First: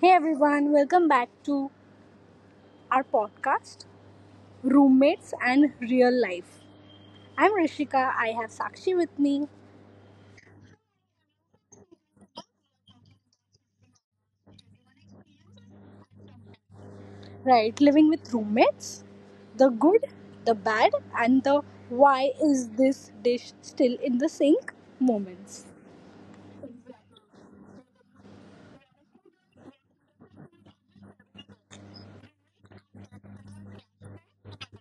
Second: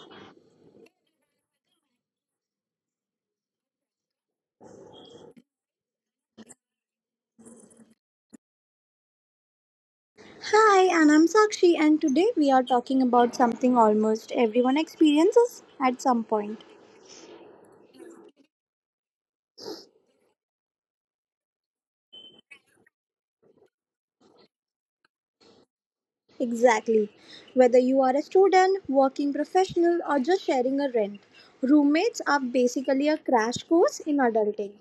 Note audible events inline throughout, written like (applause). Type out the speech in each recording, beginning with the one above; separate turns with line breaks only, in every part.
Hey everyone, welcome back to our podcast, Roommates and Real Life. I'm Rishika, I have Sakshi with me.
Hi, and I'm Sakshi, and today we are talking about something almost everyone experiences at some point.
Right, living with roommates, the good, the bad, and the why is this dish still in the sink moments.
Exactly. Whether you are a student, working professional, or just sharing a rent, roommates are basically a crash course in adulting.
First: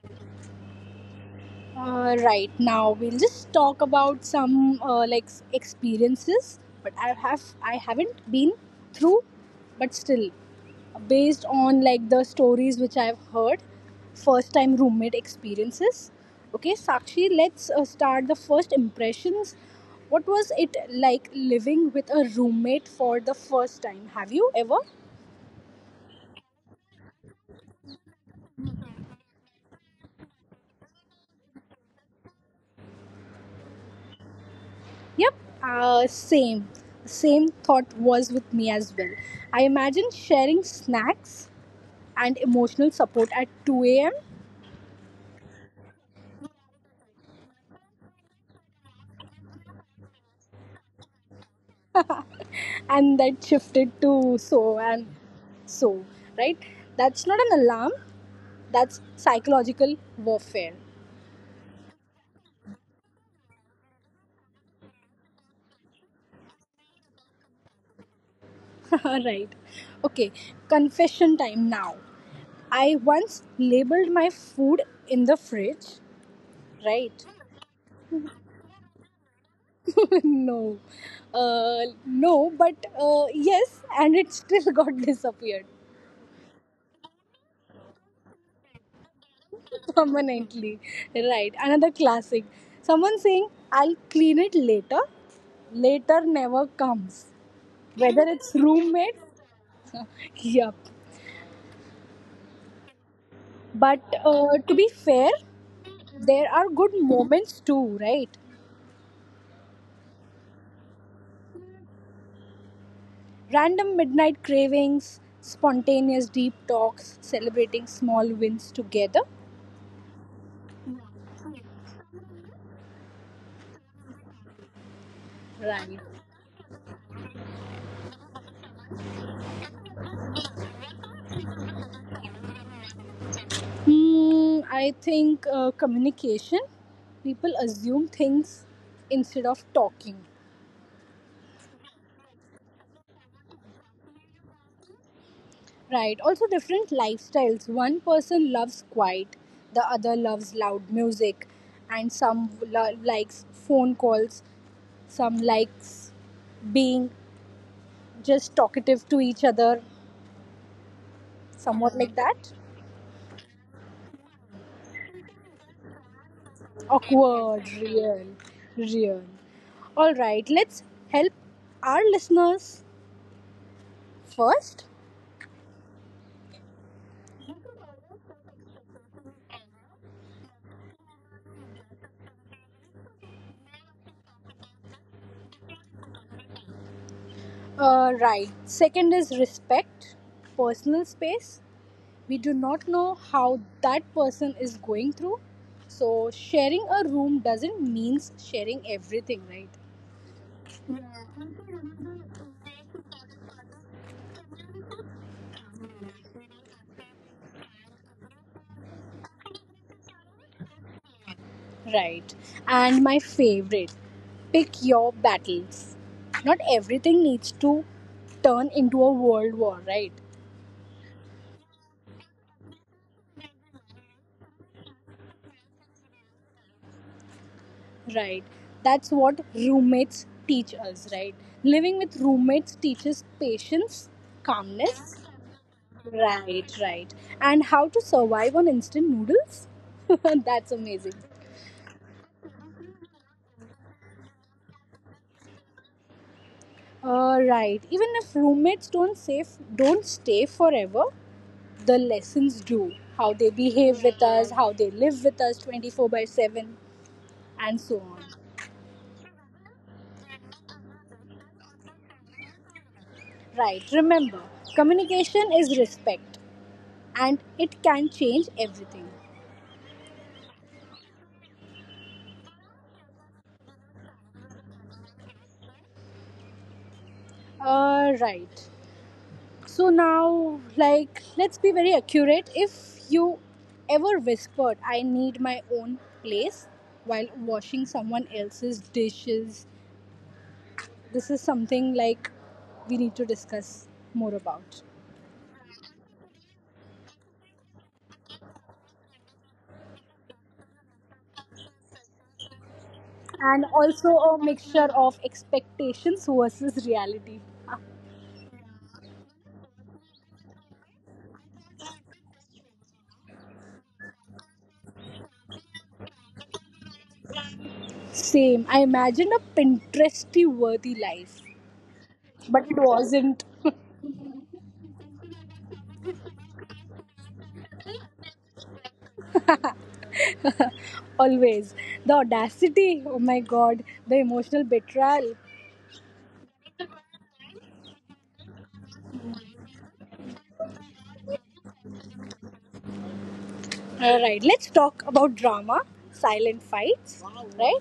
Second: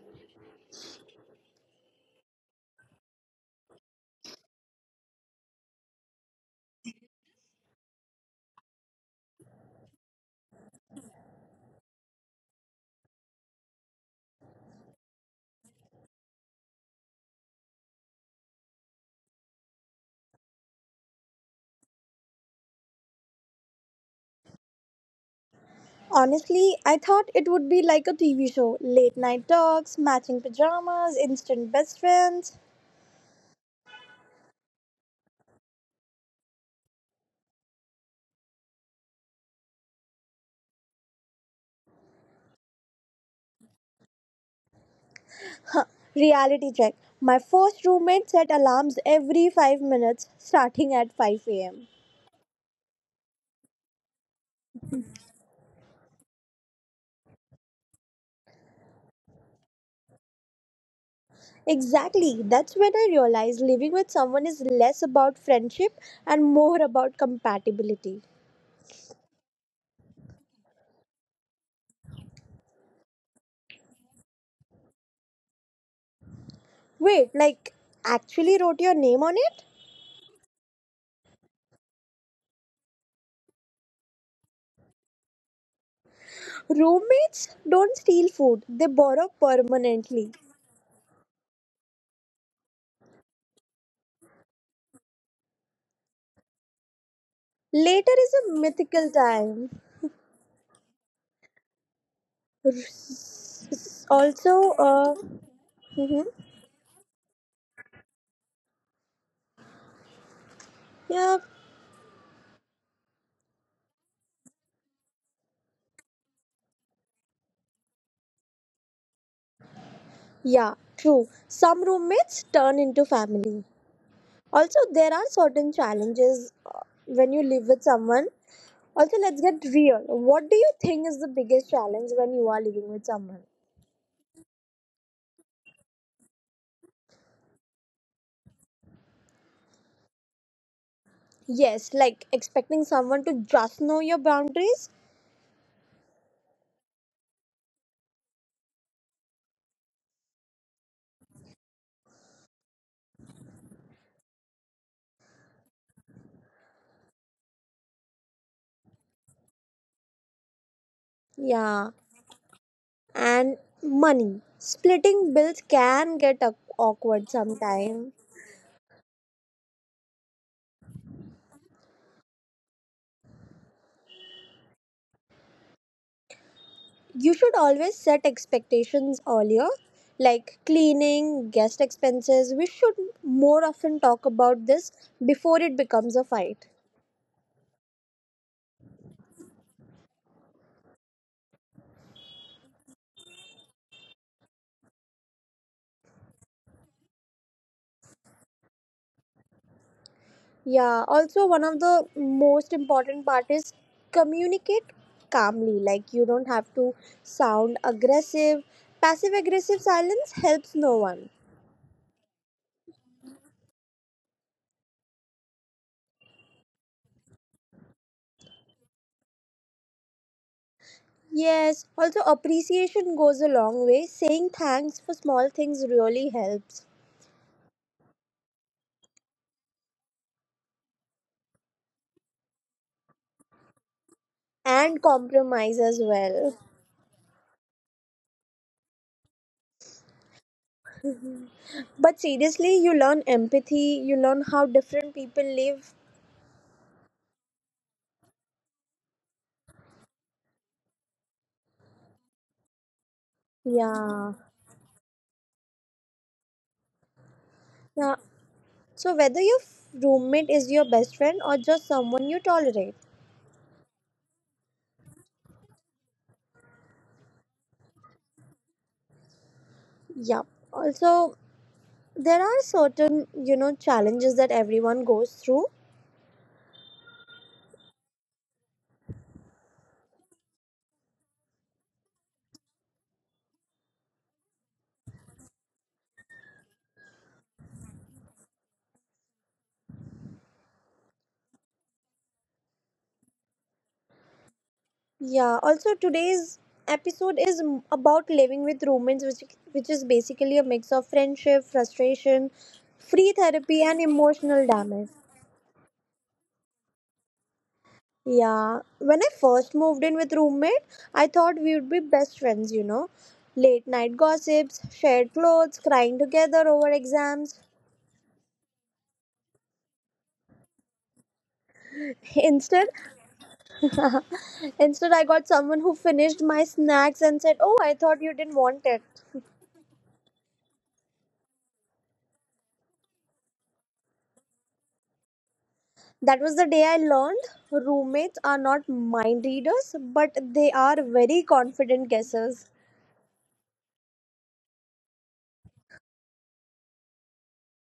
Right now, we'll just talk about some like experiences. But I haven't been through, but still, based on like the stories which I've heard, first time roommate experiences. Okay, Sakshi, let's start the first impressions. What was it like living with a roommate for the first time? Have you ever?
Honestly, I thought it would be like a TV show late night talks, matching pajamas, instant best friends.
Yep, same. Same thought was with me as well. I imagine sharing snacks, and emotional support at 2 a.m.
Reality check. My first roommate set alarms every 5 minutes starting at 5 am.
And that shifted to so and so, right? That's not an alarm, that's psychological warfare.
Exactly. That's when I realized living with someone is less about friendship and more about compatibility.
(laughs) Right. Okay, confession time now. I once labeled my food in the fridge, right?
Wait, like, actually wrote your name on it?
(laughs) No. No, but yes, and it still got (laughs) disappeared.
Roommates don't steal food, they borrow
(laughs)
permanently.
Permanently. Right. Another classic. Someone saying, I'll clean it later. Later never comes.
Later
Whether
is a
it's
mythical
roommate.
time.
(laughs) Yup.
R-
But
Also,
to be
uh,
fair,
mhm,
there are good moments too, right?
yeah,
Random midnight cravings, spontaneous deep talks, celebrating small wins together.
yeah, true. Some roommates turn into family. Also, there are certain
Right.
challenges uh, when you live with someone. Also, let's get real. What do you think is the biggest challenge when you are living with someone?
Hmm, I think communication. People assume things instead of talking.
Yes, like expecting someone to just know your boundaries.
Right. Also, different lifestyles. One person loves quiet, the other loves loud music, and some likes phone calls, some likes being just talkative to each other,
Yeah,
somewhat like that.
and money. Splitting bills can get awkward
Awkward,
sometimes.
real, real. All right, let's help our listeners first.
You should always set expectations earlier, like cleaning, guest expenses. We should more often talk about this before it becomes a fight.
Right. Second is respect, personal space. We do not know how that person is going through, so sharing a room doesn't means sharing everything, right?
Yeah, also one of the most important part is communicate calmly. Like you don't have to sound aggressive. Passive aggressive silence helps no one.
Right, and my favorite, pick your battles. Not everything needs to turn into a world war, right?
Yes, also appreciation goes a long way. Saying thanks for small things really helps
Right, that's what roommates teach us, right? Living with roommates teaches patience,
and
calmness.
compromise as well.
Right, right. And how to survive on instant noodles. (laughs) That's amazing.
But seriously, you learn empathy, you learn how different people live.
Right. Even if roommates don't stay forever, the lessons do. How they behave with
Yeah.
us, how they live with us 24 by 7, and so
Yeah.
on.
So whether your roommate is your best friend or just someone you tolerate.
Right. Remember, communication is respect and it can change everything.
Yeah. Also, there are certain, you know, challenges that everyone goes through.
Right. So now, like, let's be very accurate. If you ever whispered, I need my own place while washing someone else's dishes, this is something like we need to discuss more about.
Yeah. Also, today's episode is about living with roommates, which is basically a mix of friendship, frustration, free
And
therapy, and
also a
emotional
mixture
damage.
of expectations versus reality.
Yeah. When I first moved in with roommate, I thought we would be best friends, you know. Late night gossips, shared clothes, crying together over exams.
Same. I imagined a Pinteresty worthy life,
(laughs)
but it
Instead,
wasn't
Instead, I got someone who finished my snacks and said, "Oh, I thought you didn't want it."
always. The audacity, oh my god, the emotional betrayal.
That was the day I learned roommates are not mind readers, but they are very confident guessers.
Alright, let's talk about drama, silent fights, right?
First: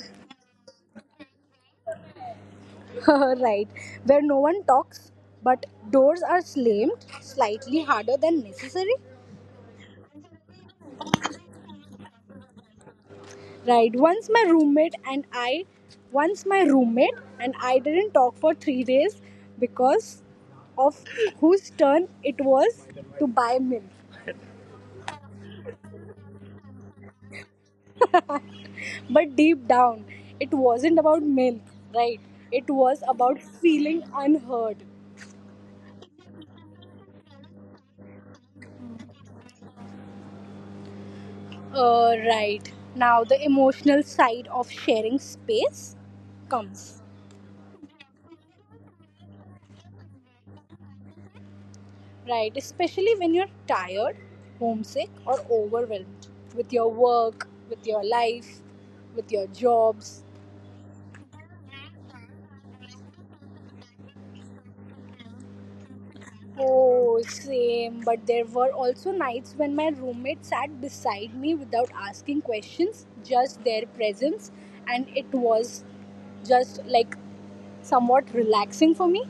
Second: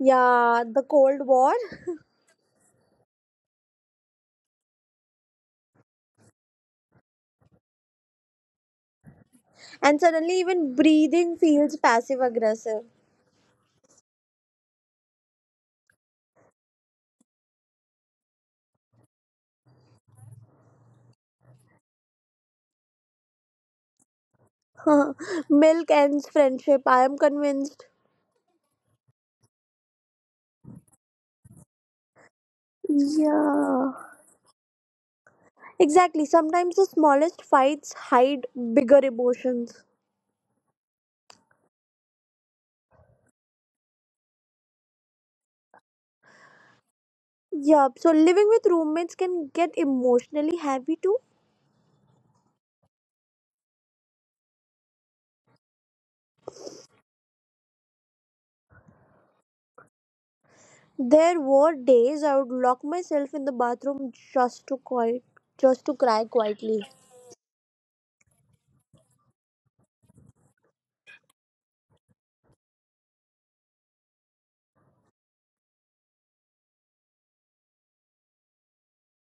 Yeah, the Cold War.
(laughs) Right, where no one talks but doors are slammed slightly harder than necessary.
And suddenly, even breathing feels passive aggressive.
Right. Once my roommate and I didn't talk for 3 days because of whose turn it was to buy milk.
(laughs) Milk ends friendship, I am convinced.
But deep down, it wasn't about milk, right? It was about
Yeah.
feeling unheard.
Exactly. Sometimes the smallest fights hide bigger emotions.
Right. Now, the emotional side of sharing space comes.
Yeah, so living with roommates can get emotionally heavy too.
Right, especially when you're tired, homesick, or overwhelmed with your work, with your life, with your jobs.
There were days I would lock myself in the bathroom just to quiet, just to cry quietly.
Oh, same. But there were also nights when my roommate sat beside me without asking questions, just their presence, and it was just like somewhat relaxing for me.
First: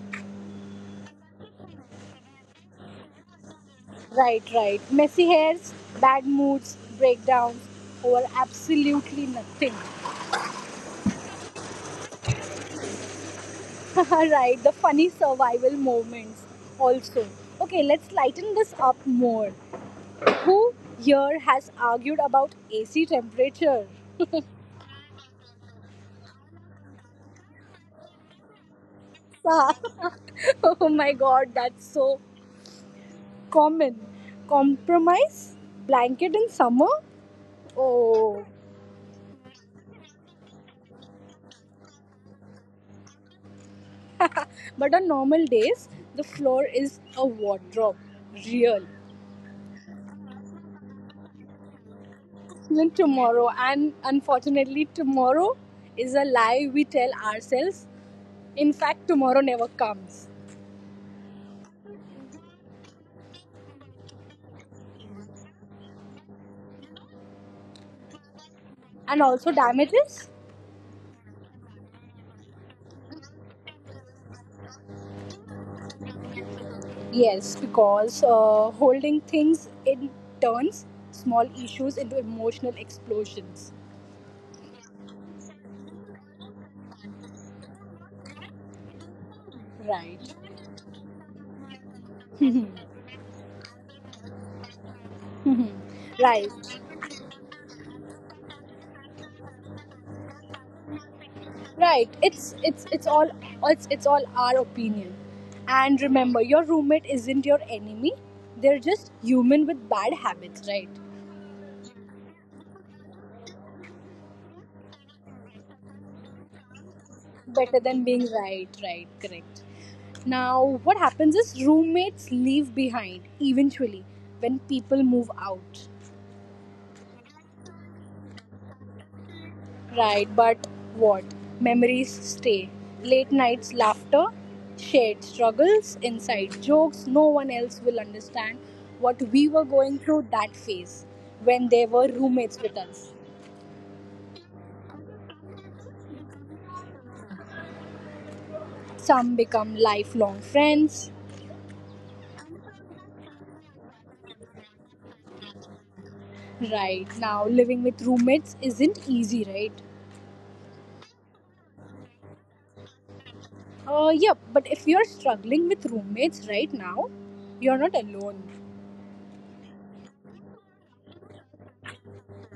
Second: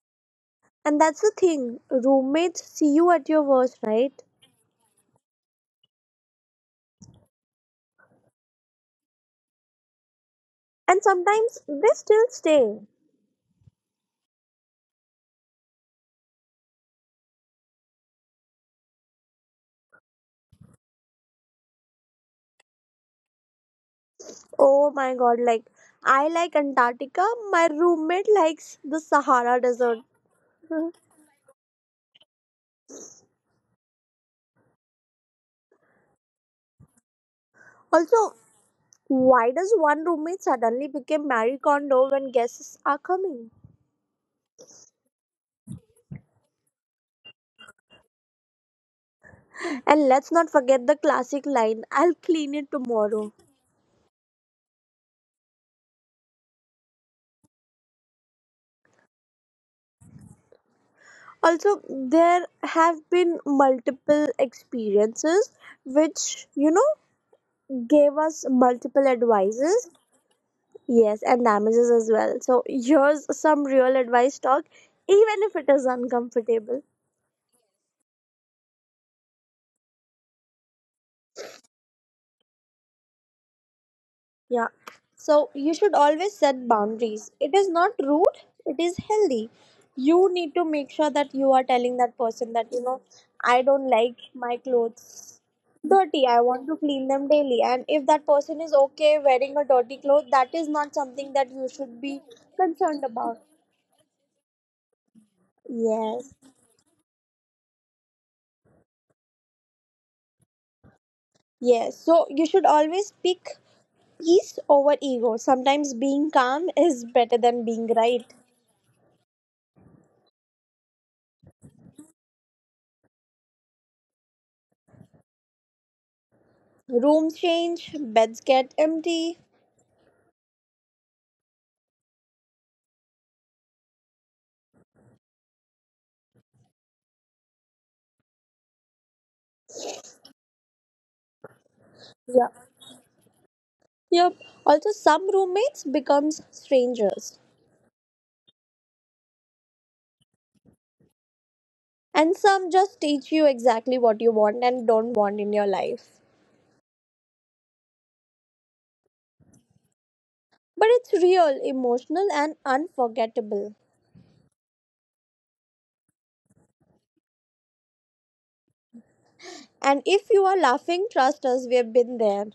And that's the thing, roommates see you at your worst, right?
Right, right. Messy hairs, bad moods, breakdowns over absolutely nothing.
And sometimes they still stay.
(laughs) Right, the funny survival moments also. Okay, let's lighten this up more. Who here has argued about AC temperature?
Oh my god, like, I like Antarctica, my roommate likes the Sahara desert.
(laughs) Oh
(laughs)
my god, that's so common. Compromise? Blanket in summer?
Also,
Oh.
why does one roommate suddenly become Marie Kondo when guests are coming?
But on normal days, the floor is a wardrobe. Real.
And let's not forget the classic line, "I'll clean it
Even
tomorrow."
tomorrow, and unfortunately, tomorrow is a lie we tell ourselves. In fact, tomorrow never comes.
Also, there have been multiple experiences which, you know, gave us multiple
And also
advices.
damages,
Yes, and damages as well. So here's some real advice: talk, even if it is uncomfortable.
yes, because holding things in turns small issues into emotional explosions,
Yeah. So you should always set boundaries. It is not rude, it is healthy. You
right?
need to make sure that you are telling that person
(laughs)
that, you know, I don't like my clothes dirty. I
Right,
want to clean them daily. And if that person is okay wearing a dirty cloth, that is not something that you should
right,
be
it's it's
concerned
it's all
about.
it's all our opinion. And
Yes.
remember, your roommate isn't your enemy, they're just human with bad habits, right?
Yes. So you should always pick peace over ego. Sometimes being calm is better than
Better
being
than being
right.
right, right, correct. Now what happens is roommates leave behind eventually when people move out.
Room change, beds get empty.
Right, but what? Memories stay. Late nights, laughter, shared struggles, inside jokes. No one else will understand what we were going through that phase when they were roommates with us.
Yep. Also, some roommates becomes strangers,
Some become lifelong friends.
and some just teach you exactly what you want and don't want in your life.
Right now, living with roommates isn't easy, right?
But it's real, emotional, and unforgettable.
Yeah, but if you're struggling with roommates right now, you're not alone.
And if you are laughing, trust us, we have been there.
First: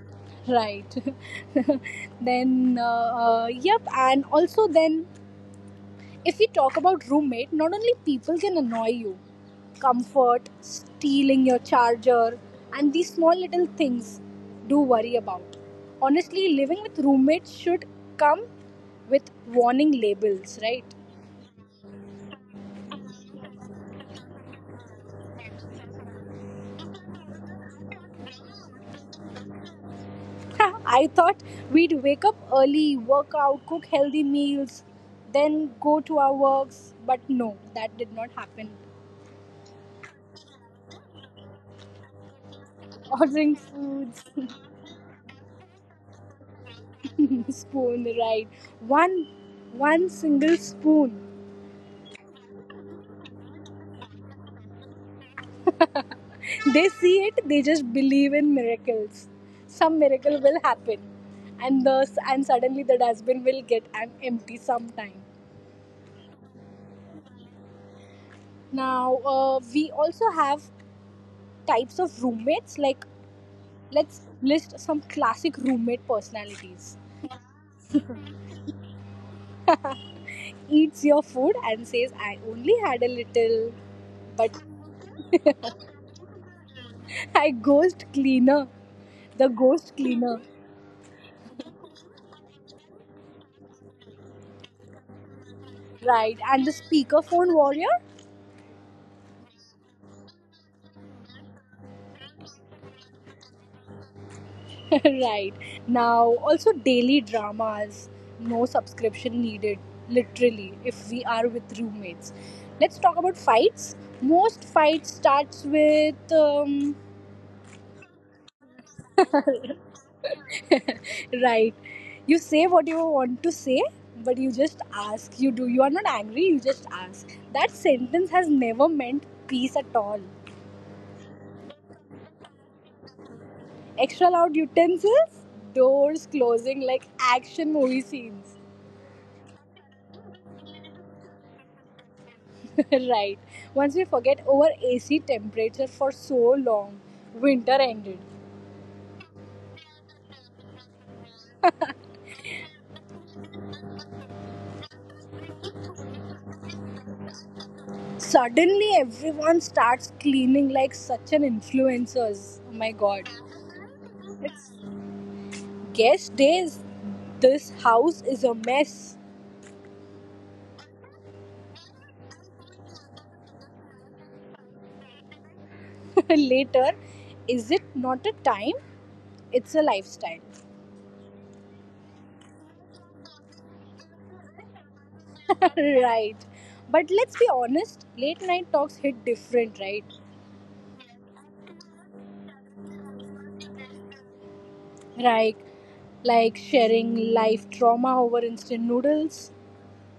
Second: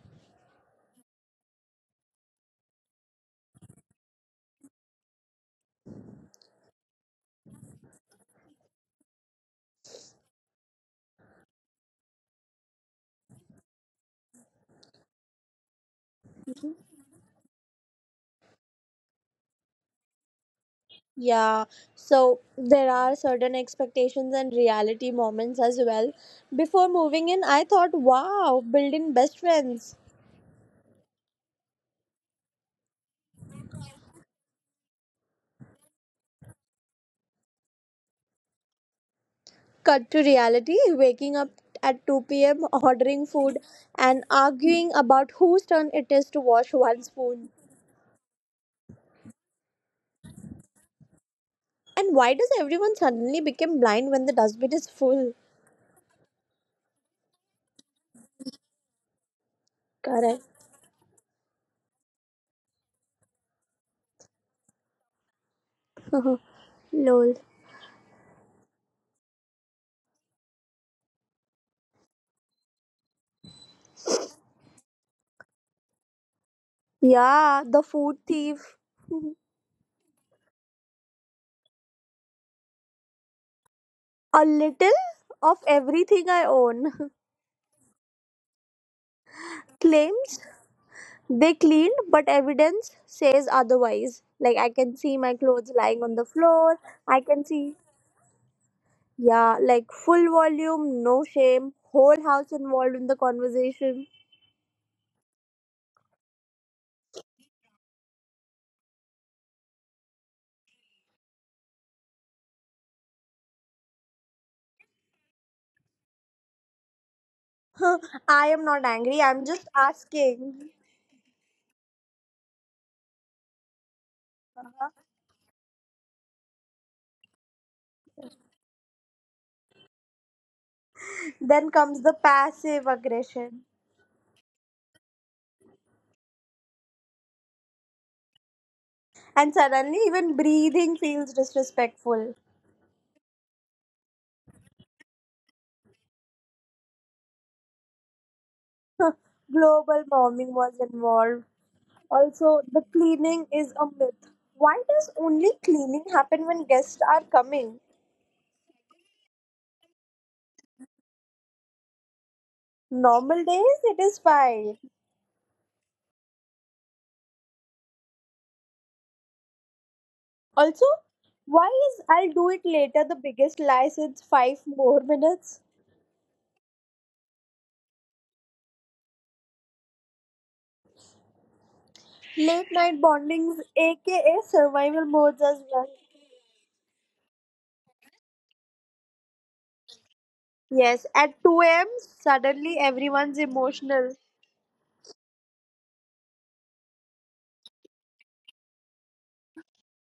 Right. (laughs) Then, yep, and also then, if we talk about roommate, not only people can annoy you, comfort, stealing your charger, and these small little things do worry about. Honestly, living with roommates should come with warning labels, right?
Yeah. So there are certain expectations and reality moments as well. Before moving in, I thought, wow, build in best friends.
(laughs) I thought we'd wake up early, work out, cook healthy meals, then go to our works, but no, that did not happen.
Cut to reality: waking up at 2 p.m., ordering
Ordering
food,
foods,
and arguing about whose turn it is to wash one
(laughs)
spoon.
spoon, right? One, one single spoon.
And why does everyone suddenly become blind when the dustbin is full?
They see it, they just believe in miracles. Some miracle
Correct.
will happen. And thus and suddenly the dustbin will get empty sometime.
(laughs) Lol.
Now we also have types of roommates. Like, let's list some classic roommate personalities.
Yeah, the food thief.
Eats your food and says I only had a little,
A
but
little of everything I own. (laughs)
(laughs) I ghost cleaner. The ghost cleaner.
Claims they cleaned, but evidence says otherwise. Like, I can see my clothes lying on the
Right. And the
floor. I can
speakerphone
see.
warrior.
Yeah, like full volume, no shame, whole house involved in the conversation.
(laughs) Right. Now, also daily dramas, no subscription needed, literally, if we are with roommates. Let's talk about fights. Most fights starts with
(laughs) I am not angry, I'm just asking.
right. You say what you want to say, but you just ask. You do. You are not angry. You just ask. That sentence has never meant peace at all.
Then comes the passive aggression.
Extra loud utensils, doors closing like action movie scenes.
And suddenly, even breathing feels disrespectful.
(laughs) Right. Once we forget our AC temperature for so long, winter ended.
Global warming was involved. Also, the cleaning is a myth. Why does only cleaning happen when guests are coming?
Suddenly, everyone starts cleaning like such an influencers. Oh my god.
Normal days, it is fine.
Guess days, this house is a mess.
Also, why is "I'll do it later" the biggest lie since "five more minutes"?
(laughs) Later, is it not a time? It's a lifestyle.
Late night bondings, aka survival modes as
(laughs)
well.
Right. But let's be honest, late night talks hit different, right?
Yes, at 2 a.m., suddenly everyone's emotional,
Like like sharing life trauma over instant noodles,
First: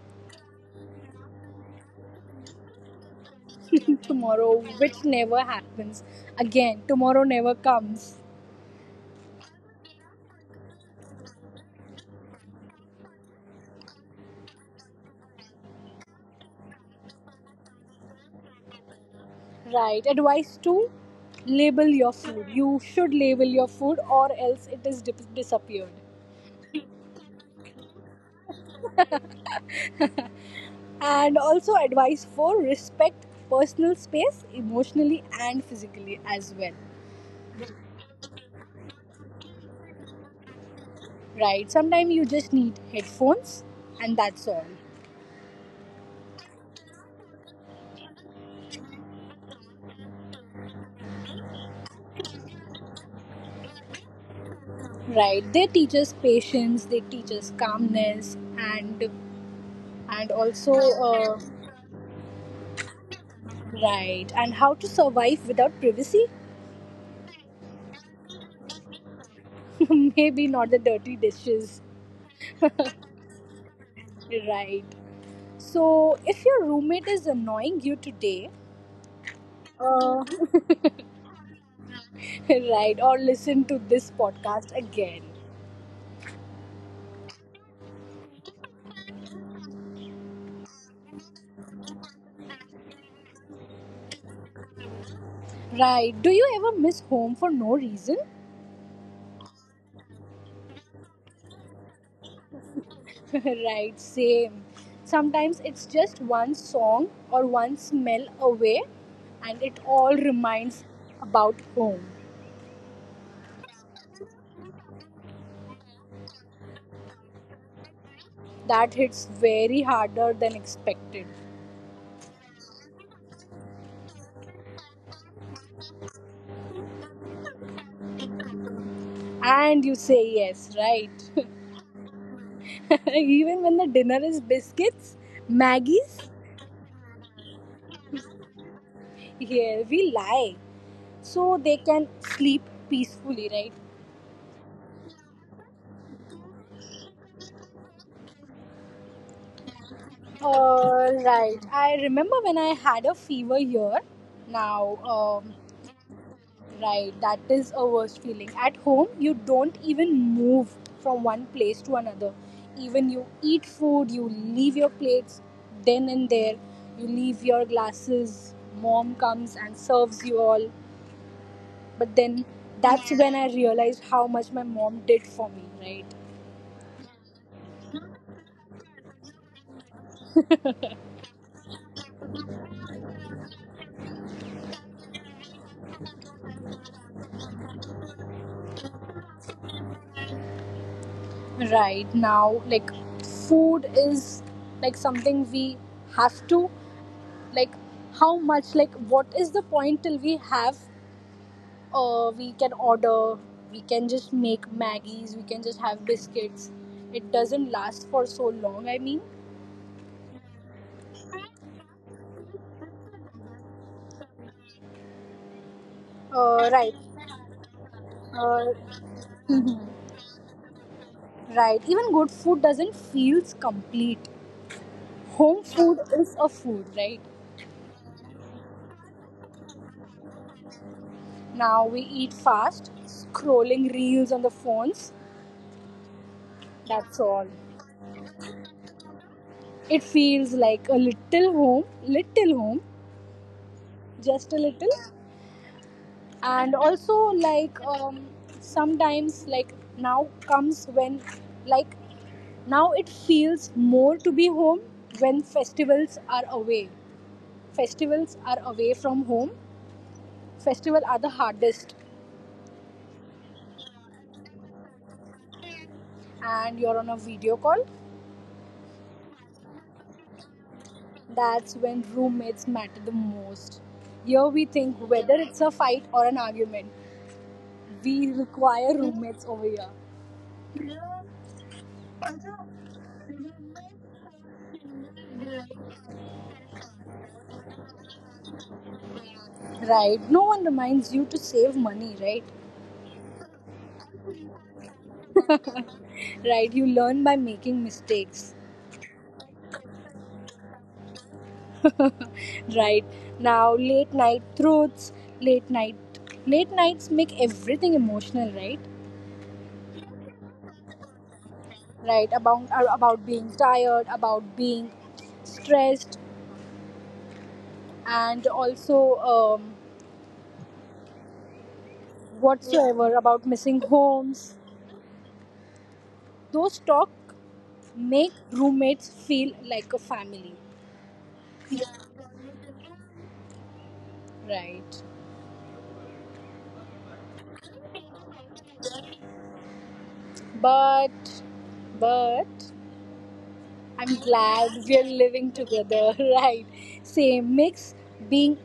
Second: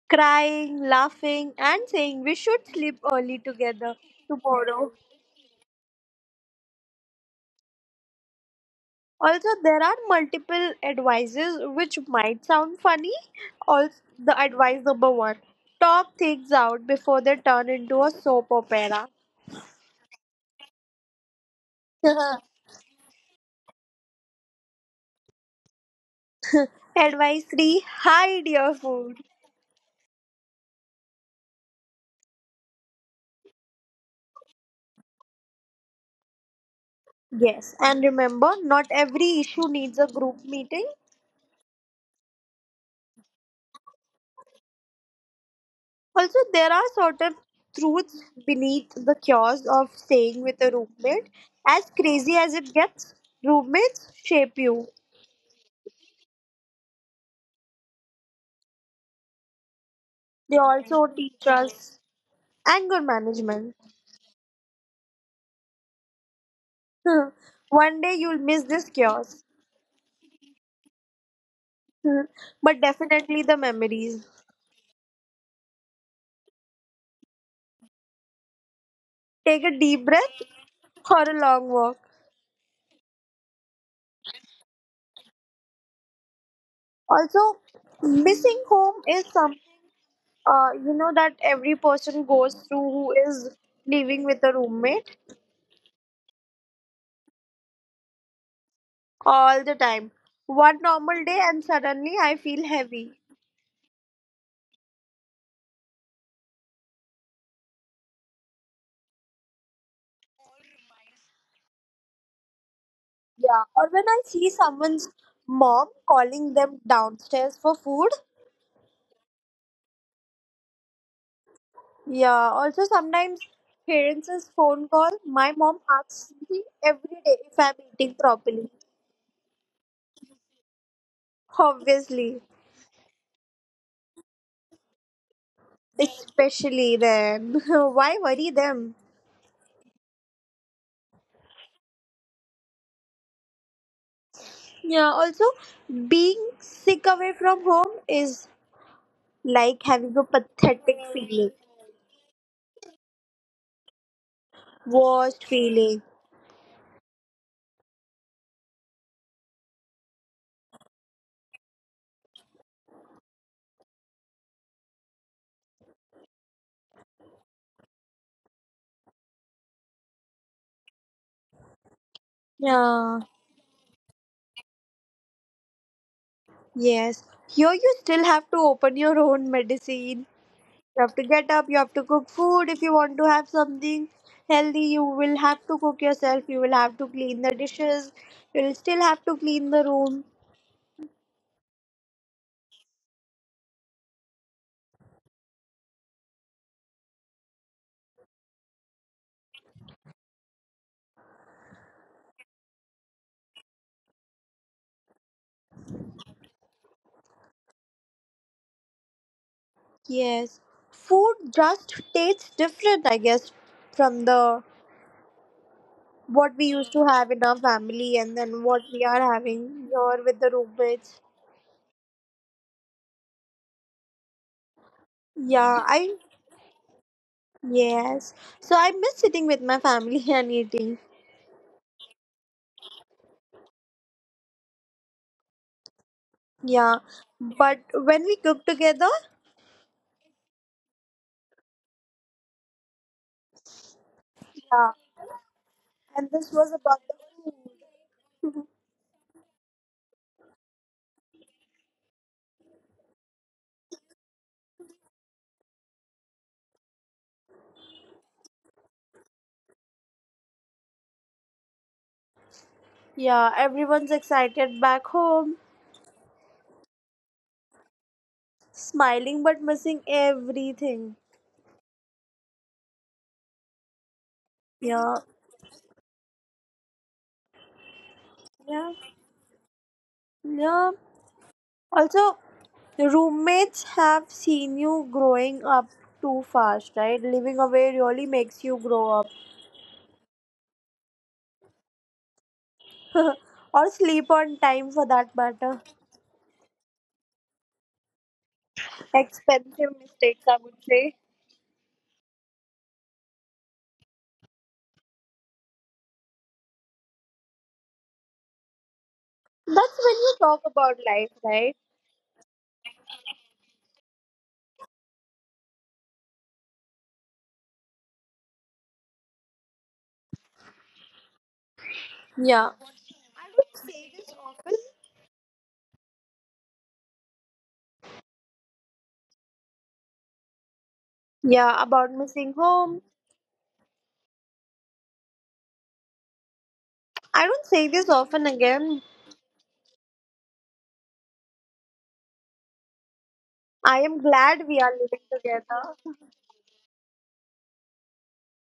crying, laughing, and saying we should sleep early together
(laughs) tomorrow,
tomorrow.
which never happens. Again, tomorrow never comes.
Also, there are multiple advices which might sound funny. Also, the advice number one: talk things out before they turn into a soap opera.
Right. Advice two, label your food.
(laughs)
You should label your food or else it is disappeared.
Advice three: hide your food.
And also, advice four, respect personal space emotionally and physically as well.
Yes, and remember, not every issue needs a group meeting.
Right. Sometimes you just need headphones and that's all.
Also, there are sort of truths beneath the chaos of staying with a roommate. As crazy as it gets, roommates shape you.
Right. They teach us patience, they teach us calmness, and
They
also.
also teach us anger management.
Right. And how to survive without privacy?
(laughs) One day you'll miss this chaos,
(laughs) Maybe not the dirty dishes.
(laughs) but definitely the memories.
Right. So, if your roommate is annoying you today,
Take a deep
uh,
breath for a long walk.
(laughs) right, or listen to this podcast again.
Also, missing home is something, you know, that every person goes through who is living with a roommate.
Right. Do you ever miss home for no reason?
All the time. One normal day and suddenly I feel heavy.
(laughs) Right. Same. Sometimes it's just one song or one smell away, and it all reminds about home.
Yeah, or when I see someone's mom calling them downstairs for food.
That hits very harder than expected.
Yeah, also sometimes parents' phone call. My mom asks me every day if I'm eating properly.
And you say yes, right?
Obviously,
(laughs) Even when the dinner is biscuits, Maggie's,
especially then. (laughs) Why worry them?
yeah, we lie so they can sleep peacefully, right?
Yeah, also being sick away from home is like having a pathetic
All
feeling,
right. I remember when I had a fever here. Now,
worst feeling.
right, that is a worst feeling. At home, you don't even move from one place to another. Even you eat food, you leave your plates then and there. You leave your glasses. Mom comes and serves you all. But then that's
Yeah.
when I realized how much my mom did for me, right?
Yes. Here you still have to open your own medicine. You have to get up, you have to cook food. If you want to have something healthy, you will have to cook yourself. You will have to clean the dishes. You will still have to clean the room.
Right now, like, food is like something we have to, like, how much, like, what is the point till we have, we can order, we can just make Maggies, we can just have biscuits. It doesn't last for so long, I mean.
Yes. Food just tastes different, I guess, from the what we used
Right.
to have in our family and then
Uh,
what we are
(laughs)
having here with the roommates.
Right. Even good food doesn't feel complete. Home
Yeah,
food
I
is a food, right?
yes. So I miss sitting with my family (laughs) and eating.
Now we eat fast, scrolling reels on the phones.
Yeah,
That's all.
but when we cook together,
It feels like a little home, just a
yeah,
little.
and this was
And
about the
also,
food.
like, sometimes, like, now comes when, like, now it feels more to be home when festivals are away. Festivals are away from home. Festival are the hardest,
Yeah, everyone's excited back home,
and you're on a video call.
smiling but missing everything.
That's when roommates matter the most. Here we think
Yeah,
whether it's a fight or an argument. We require
yeah,
roommates over here.
yeah. Also, roommates have seen you growing up too fast, right? Living away really makes you grow up
Right? No one reminds you to save money, right?
or sleep on time for that matter.
Right? You learn by making mistakes.
Expensive mistakes, I would say.
(laughs) Right? Now, late night throats, late night. Late nights make everything emotional, right?
That's when you talk about life, right?
Right? About being tired, about being stressed, and also um,
Yeah.
whatsoever about
I would
missing
say this
homes.
often.
Those talks make roommates feel like a family.
Yeah, about missing home.
Right.
I don't say this often again.
But, but,
I
I'm
am glad
glad
we are
we're
living
living
together.
together. (laughs) Right. Same makes being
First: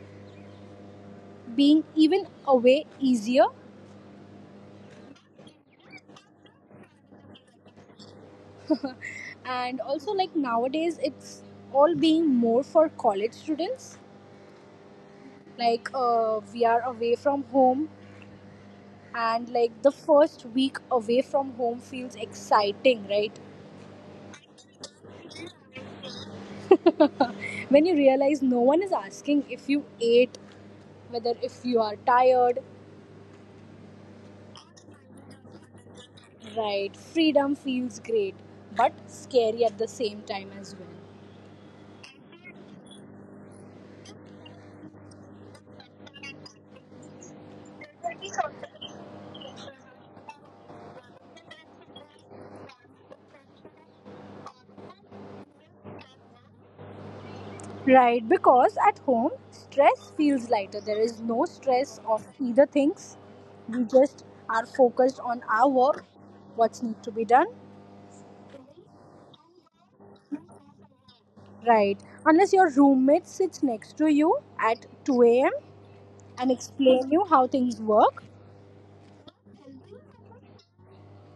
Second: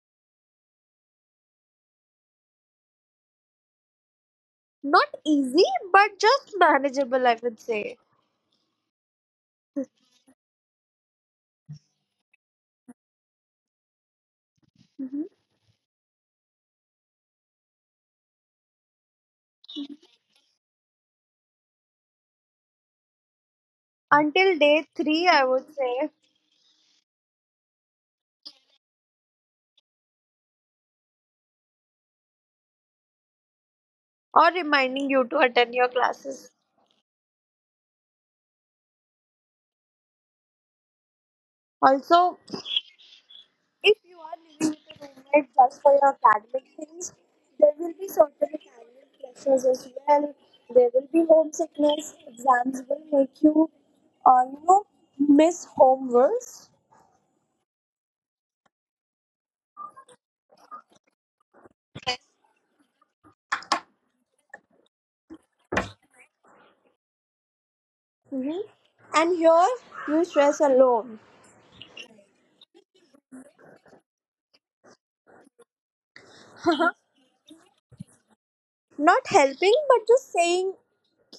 being even away easier.
Not easy, but just manageable, I would say.
And also, like nowadays, it's all being more for college students.
Mhm.
Like we are away from home, and like the first week away from home feels exciting, right?
Until day three, I would say,
When you realize no one is asking if you ate, whether if you are tired,
or reminding you to attend your classes.
right? Freedom feels great, but scary at the same time as well.
Also, if you are living with a roommate just for your academic things, there will be certain academic pressures as well. There will be homesickness. Exams will make you, you know, miss home worse.
Right, because at home, stress feels lighter. There is no stress of either things. We just are focused on our work, what's need to be done.
Mhm. And here you stress alone.
Right, unless your roommate sits next to you at 2 a.m. and explain you how things work.
Not helping, but just saying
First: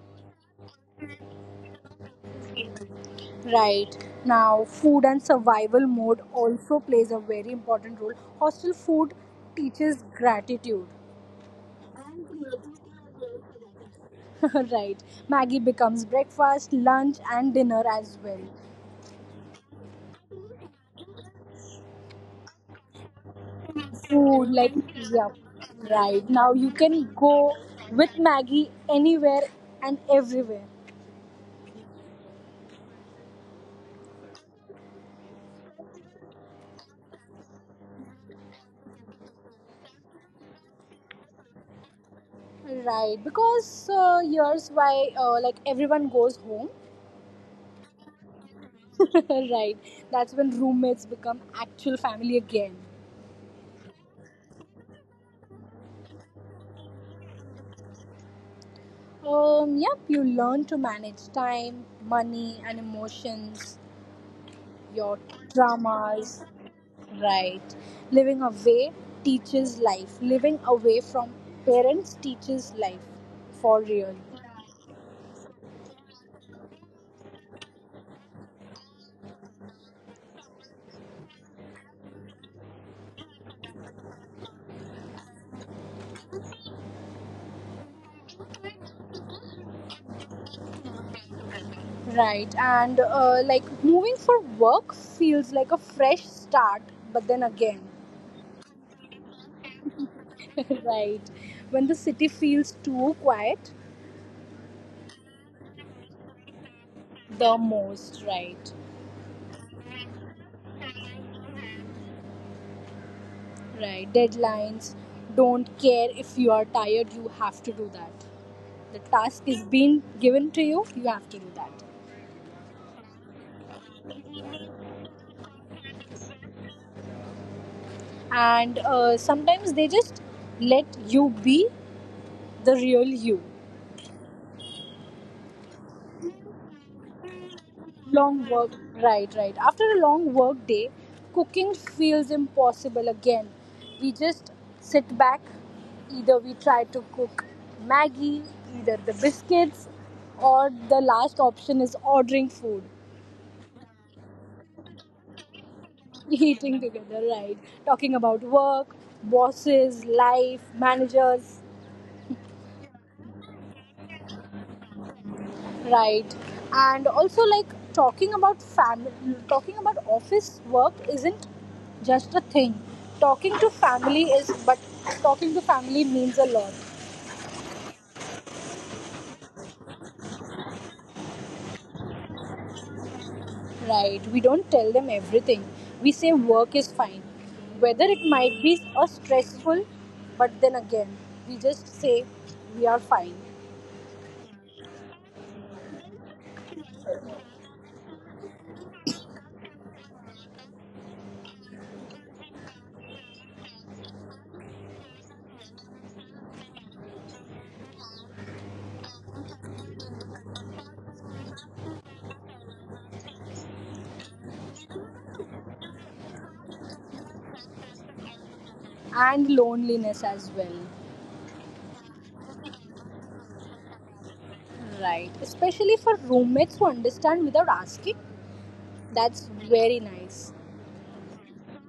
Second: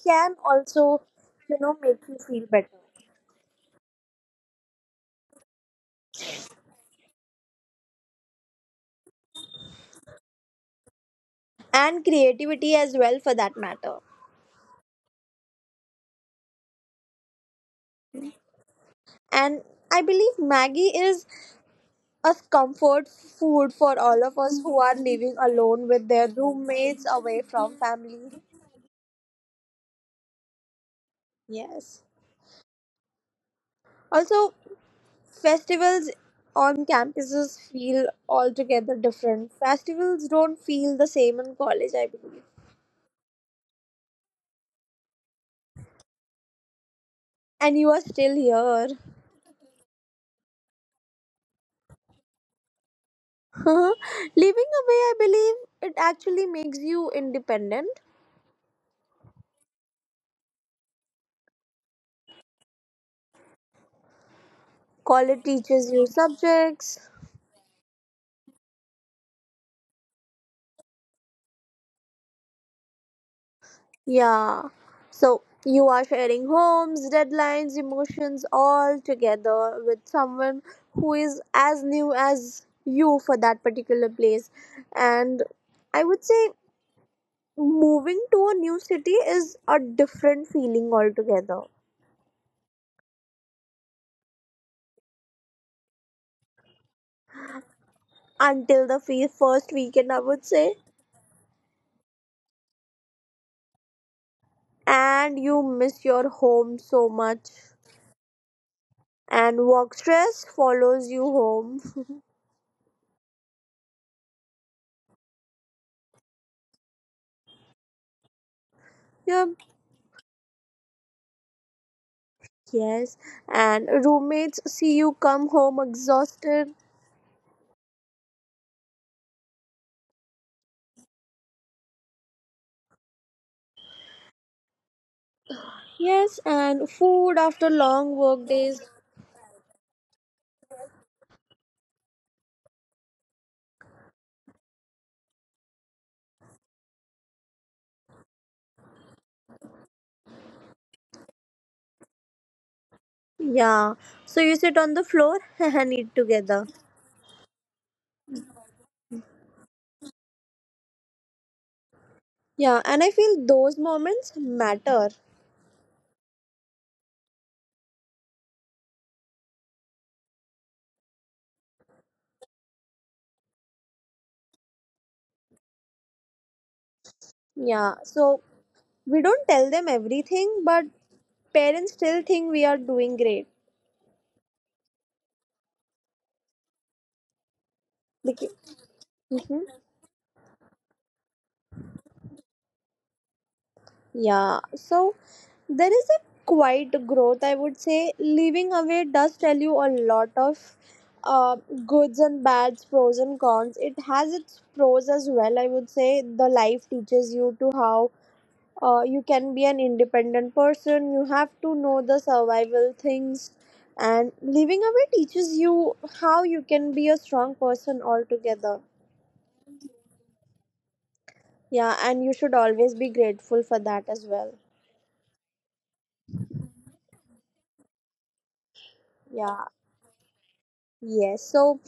can also, you know, make you feel better.
Right now, food and survival mode also plays a very important role. Hostel food teaches gratitude.
And creativity as well, for that matter.
(laughs) Right, Maggie becomes breakfast, lunch, and dinner as well.
And I believe Maggie is a comfort food for all of
Food,
us
like,
who are
yeah,
living alone with their
right now you
roommates
can
away
go
from
with
family.
Maggie anywhere and everywhere.
Yes. Also, festivals on campuses feel altogether different. Festivals don't feel the same in college, I believe.
Right, because here's why, like, everyone goes home.
And you are still here.
(laughs) Right, that's when roommates become actual family again.
Huh, living away, I believe it actually makes you independent.
Yep, you learn to manage time, money, and emotions, your
College teaches you
traumas,
subjects.
right? Living away teaches life. Living away from parents teaches life for real,
Yeah. So you are sharing homes, deadlines, emotions all together with someone who is as new as you for that particular place. And I would say moving to a new city is a different feeling altogether.
right? And like moving for work feels like a fresh start, but then again,
Until the first weekend, I would say.
(laughs) right? When the city feels too quiet,
And you miss your home so much
the most, right?
and work stress follows you home.
Right, deadlines don't care if you are tired, you have to do that. The task
Yep.
is being given to you, you have to do that.
Yes, and roommates see you come home exhausted.
And sometimes they just let you be the real you.
Yes, and food after long
Long
work
work,
days.
right, right after a long work day cooking feels impossible again. We just sit back, either we try to cook maggie, either the biscuits, or the last option is ordering food.
Yeah, so you sit on the floor (laughs) and eat together.
Eating together, right? Talking about work, bosses, life, managers,
Yeah, and I feel those moments matter.
right? And also, like, talking about family, talking about office work isn't just a thing. Talking to family is, but talking to family means a lot,
Yeah, so we don't tell them everything, but parents still think we are doing great.
right? We don't tell them everything. We say work is fine, whether it
Like,
might be a
hmm,
stressful, but then again, we just say we are fine,
yeah, so there is a quiet growth, I would say. Leaving away does tell you a lot of uh, goods and bads, pros and cons. It has its pros as well, I would say. The life teaches you to how you can be an independent person, you have to know the survival things. And leaving away teaches you how you can be a strong person altogether.
and loneliness as well.
Yeah, and you should always be grateful for that as well.
Right. Especially for roommates who understand without asking. That's
Yeah.
very nice.
Yes, so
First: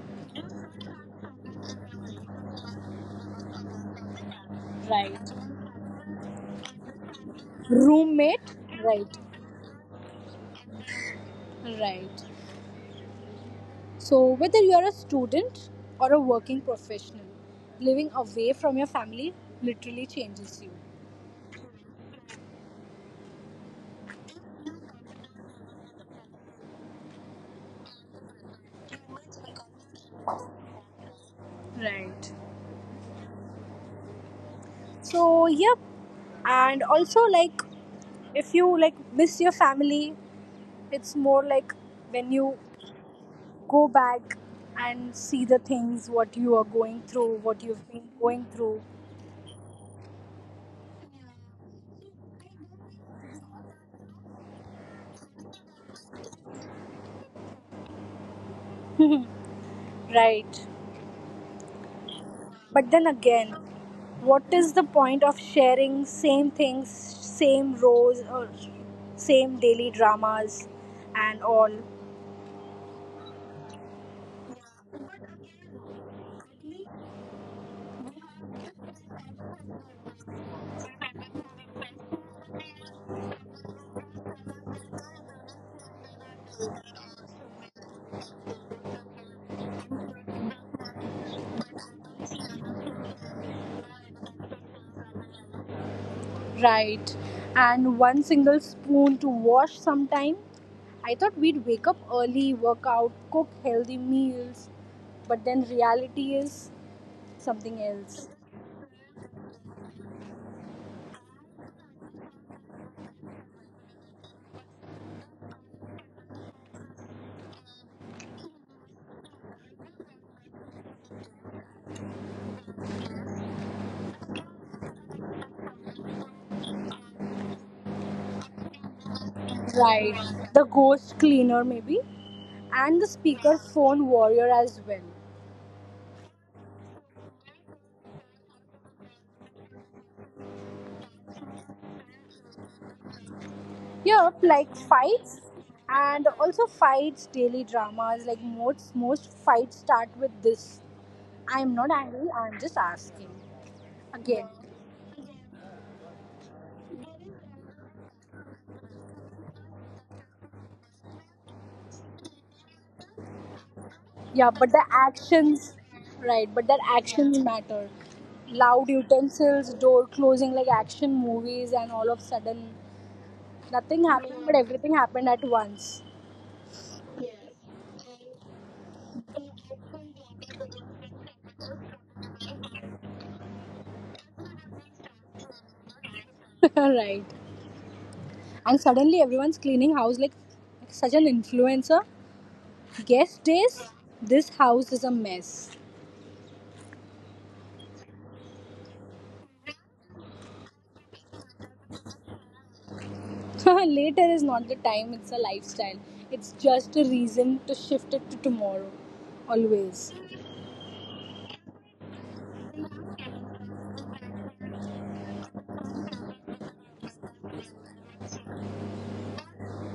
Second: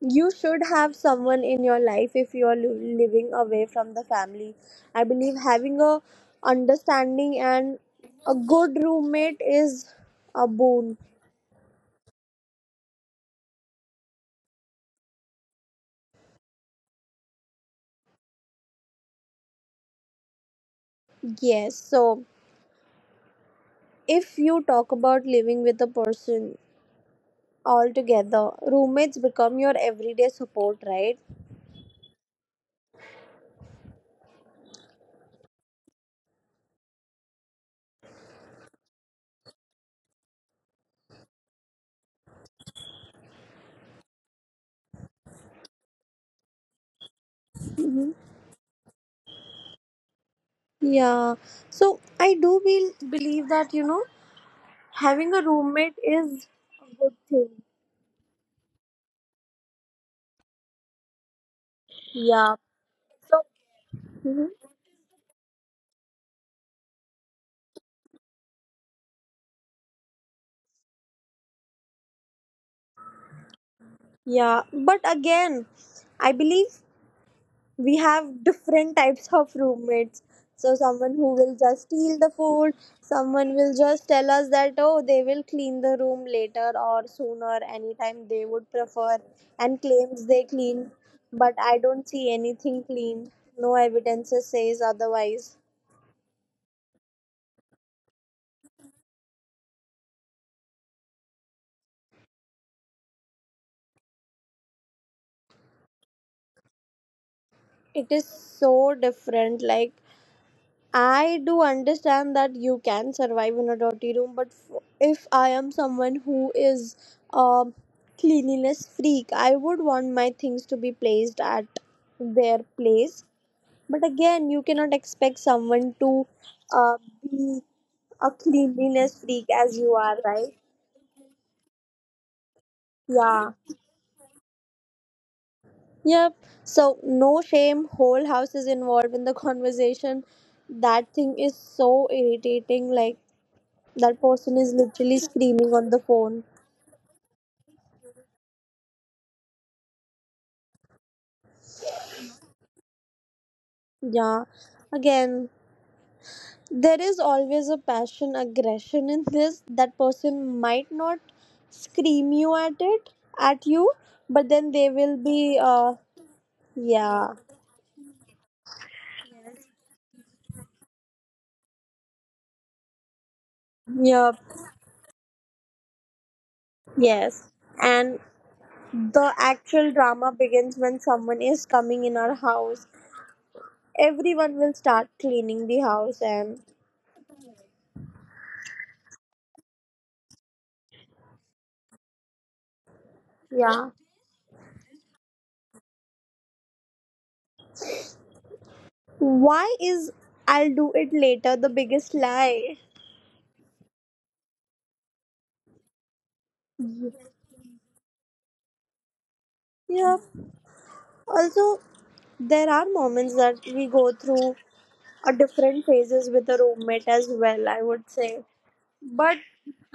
you should have someone in your life if you are living away from the family. I
Right.
believe having a understanding and a
Roommate.
good
Right.
roommate is a boon.
Right. So, whether you are a student or a working professional, living away from your family literally changes you.
Yes, so if you talk about living with a person altogether, roommates become your everyday support, right?
Right. So, yep. And also, like, if you like miss your family, it's more like when you go back and see the things what you are going through, what you've been
Hmm.
going through.
Yeah. So I do believe that, you know, having a roommate is a good thing.
(laughs) Right.
Yeah.
But then
So.
again, what is the point of sharing same things, same rows, or same daily dramas and all?
Yeah, but again, I believe we have different types of roommates. So, someone who will just steal the food, someone will just tell us that, oh, they will clean the room later or sooner, anytime they would prefer, and claims they clean. But I don't see anything clean. No evidence says otherwise.
Right. And one single spoon to wash sometime. I thought we'd wake up early, work out, cook healthy meals, but then reality is something
It is
else.
so different. Like, I do understand that you can survive in a dirty room, but if I am someone who is a cleanliness freak, I would want my things to be placed at their place. But again, you cannot expect someone to uh, be a cleanliness freak as you
Right.
are, right?
The ghost cleaner, maybe, and the
Yeah.
speaker phone warrior as well.
Yep. So, no shame. Whole house is involved in the (laughs) conversation. That thing is so irritating. Like, that
Yep,
person is
like
literally
fights,
screaming on the
and
phone.
also fights, daily dramas. Like most fights start with this. I'm not angry, I'm just asking.
Yeah.
Again.
Again, there is always a passion aggression in this. That person might not scream you at it at you, but
Yeah,
then
but the
they will be
actions, right, but their
yeah.
actions matter. Loud utensils, door closing like action movies, and all of sudden nothing
Yeah.
happened but everything happened at once.
Yes. And the actual drama begins when someone is coming in our house. Everyone will start cleaning the house and
(laughs) Right. And suddenly everyone's cleaning house like such an influencer. Guest days,
yeah.
this house is a mess.
Why is "I'll do it later" the biggest lie?
(laughs) Later is not the time, it's a lifestyle. It's just a reason to shift it to tomorrow, always.
Yeah. Also, there are moments that we go through a different phases with a roommate as well, I would say. But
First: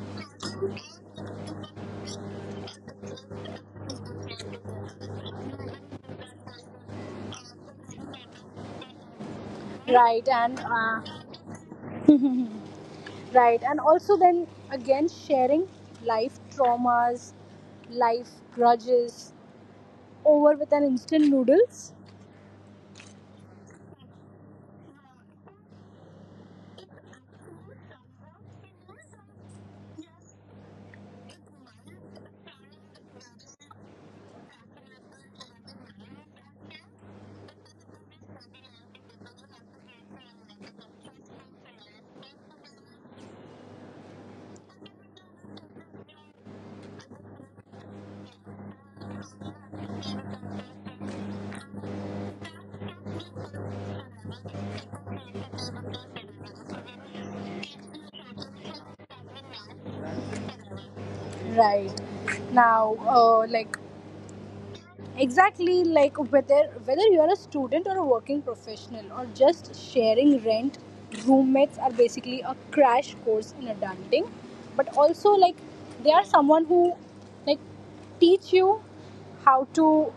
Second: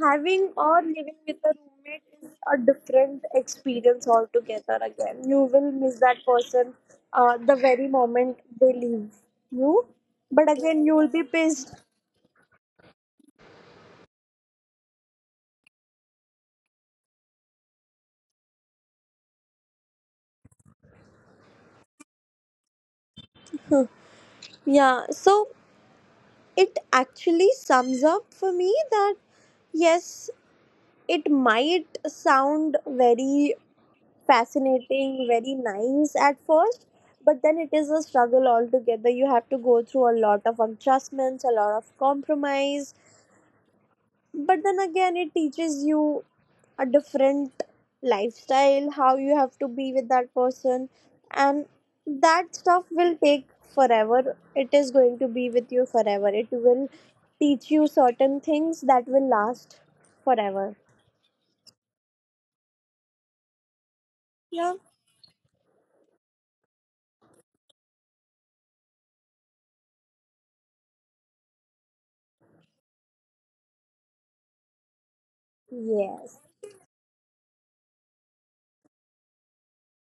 having or living with a roommate is a different experience altogether again. You will miss that person, the very moment they leave you.
Right,
But
and
again, you will be pissed.
right, and also then again sharing life traumas, life grudges over with an instant noodles.
Yeah, so it actually sums up for me that yes, it might sound very fascinating, very nice at first, but then it is a struggle altogether. You have to go through a lot of adjustments, a lot of compromise, but then again, it teaches you a different lifestyle, how you have to be with that person, and that stuff will take forever. It is going to be with you forever. It will teach you certain things that will last forever.
Right now, like
Yeah.
exactly, like whether you're a student or a working professional or just sharing rent, roommates are basically a crash course in adulting. But also, like, they are
Yes.
someone who, like, teach you how to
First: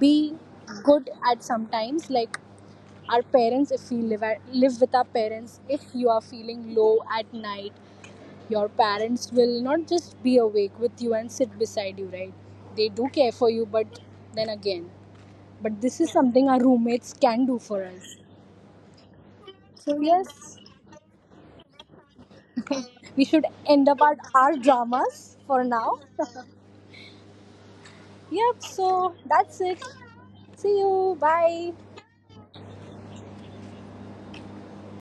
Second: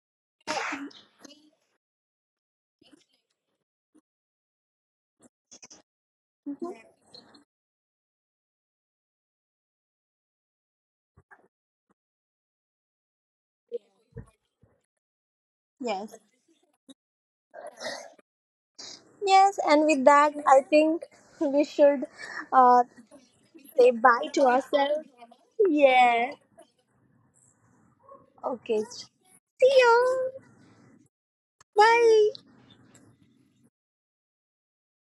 be good at sometimes, like, our parents. If we live with our parents, if you are feeling low at night, your parents will not just be awake with you and sit beside you, right? They do care for you, but then again, but this is
Yes.
something our roommates can do for us.
Yes, and
So,
with that,
yes,
I think we should, uh,
we should
say
end up at
bye to
our
ourselves.
dramas for now.
Yeah.
Yep,
Okay.
so that's
See
it.
you.
See you. Bye.
Bye.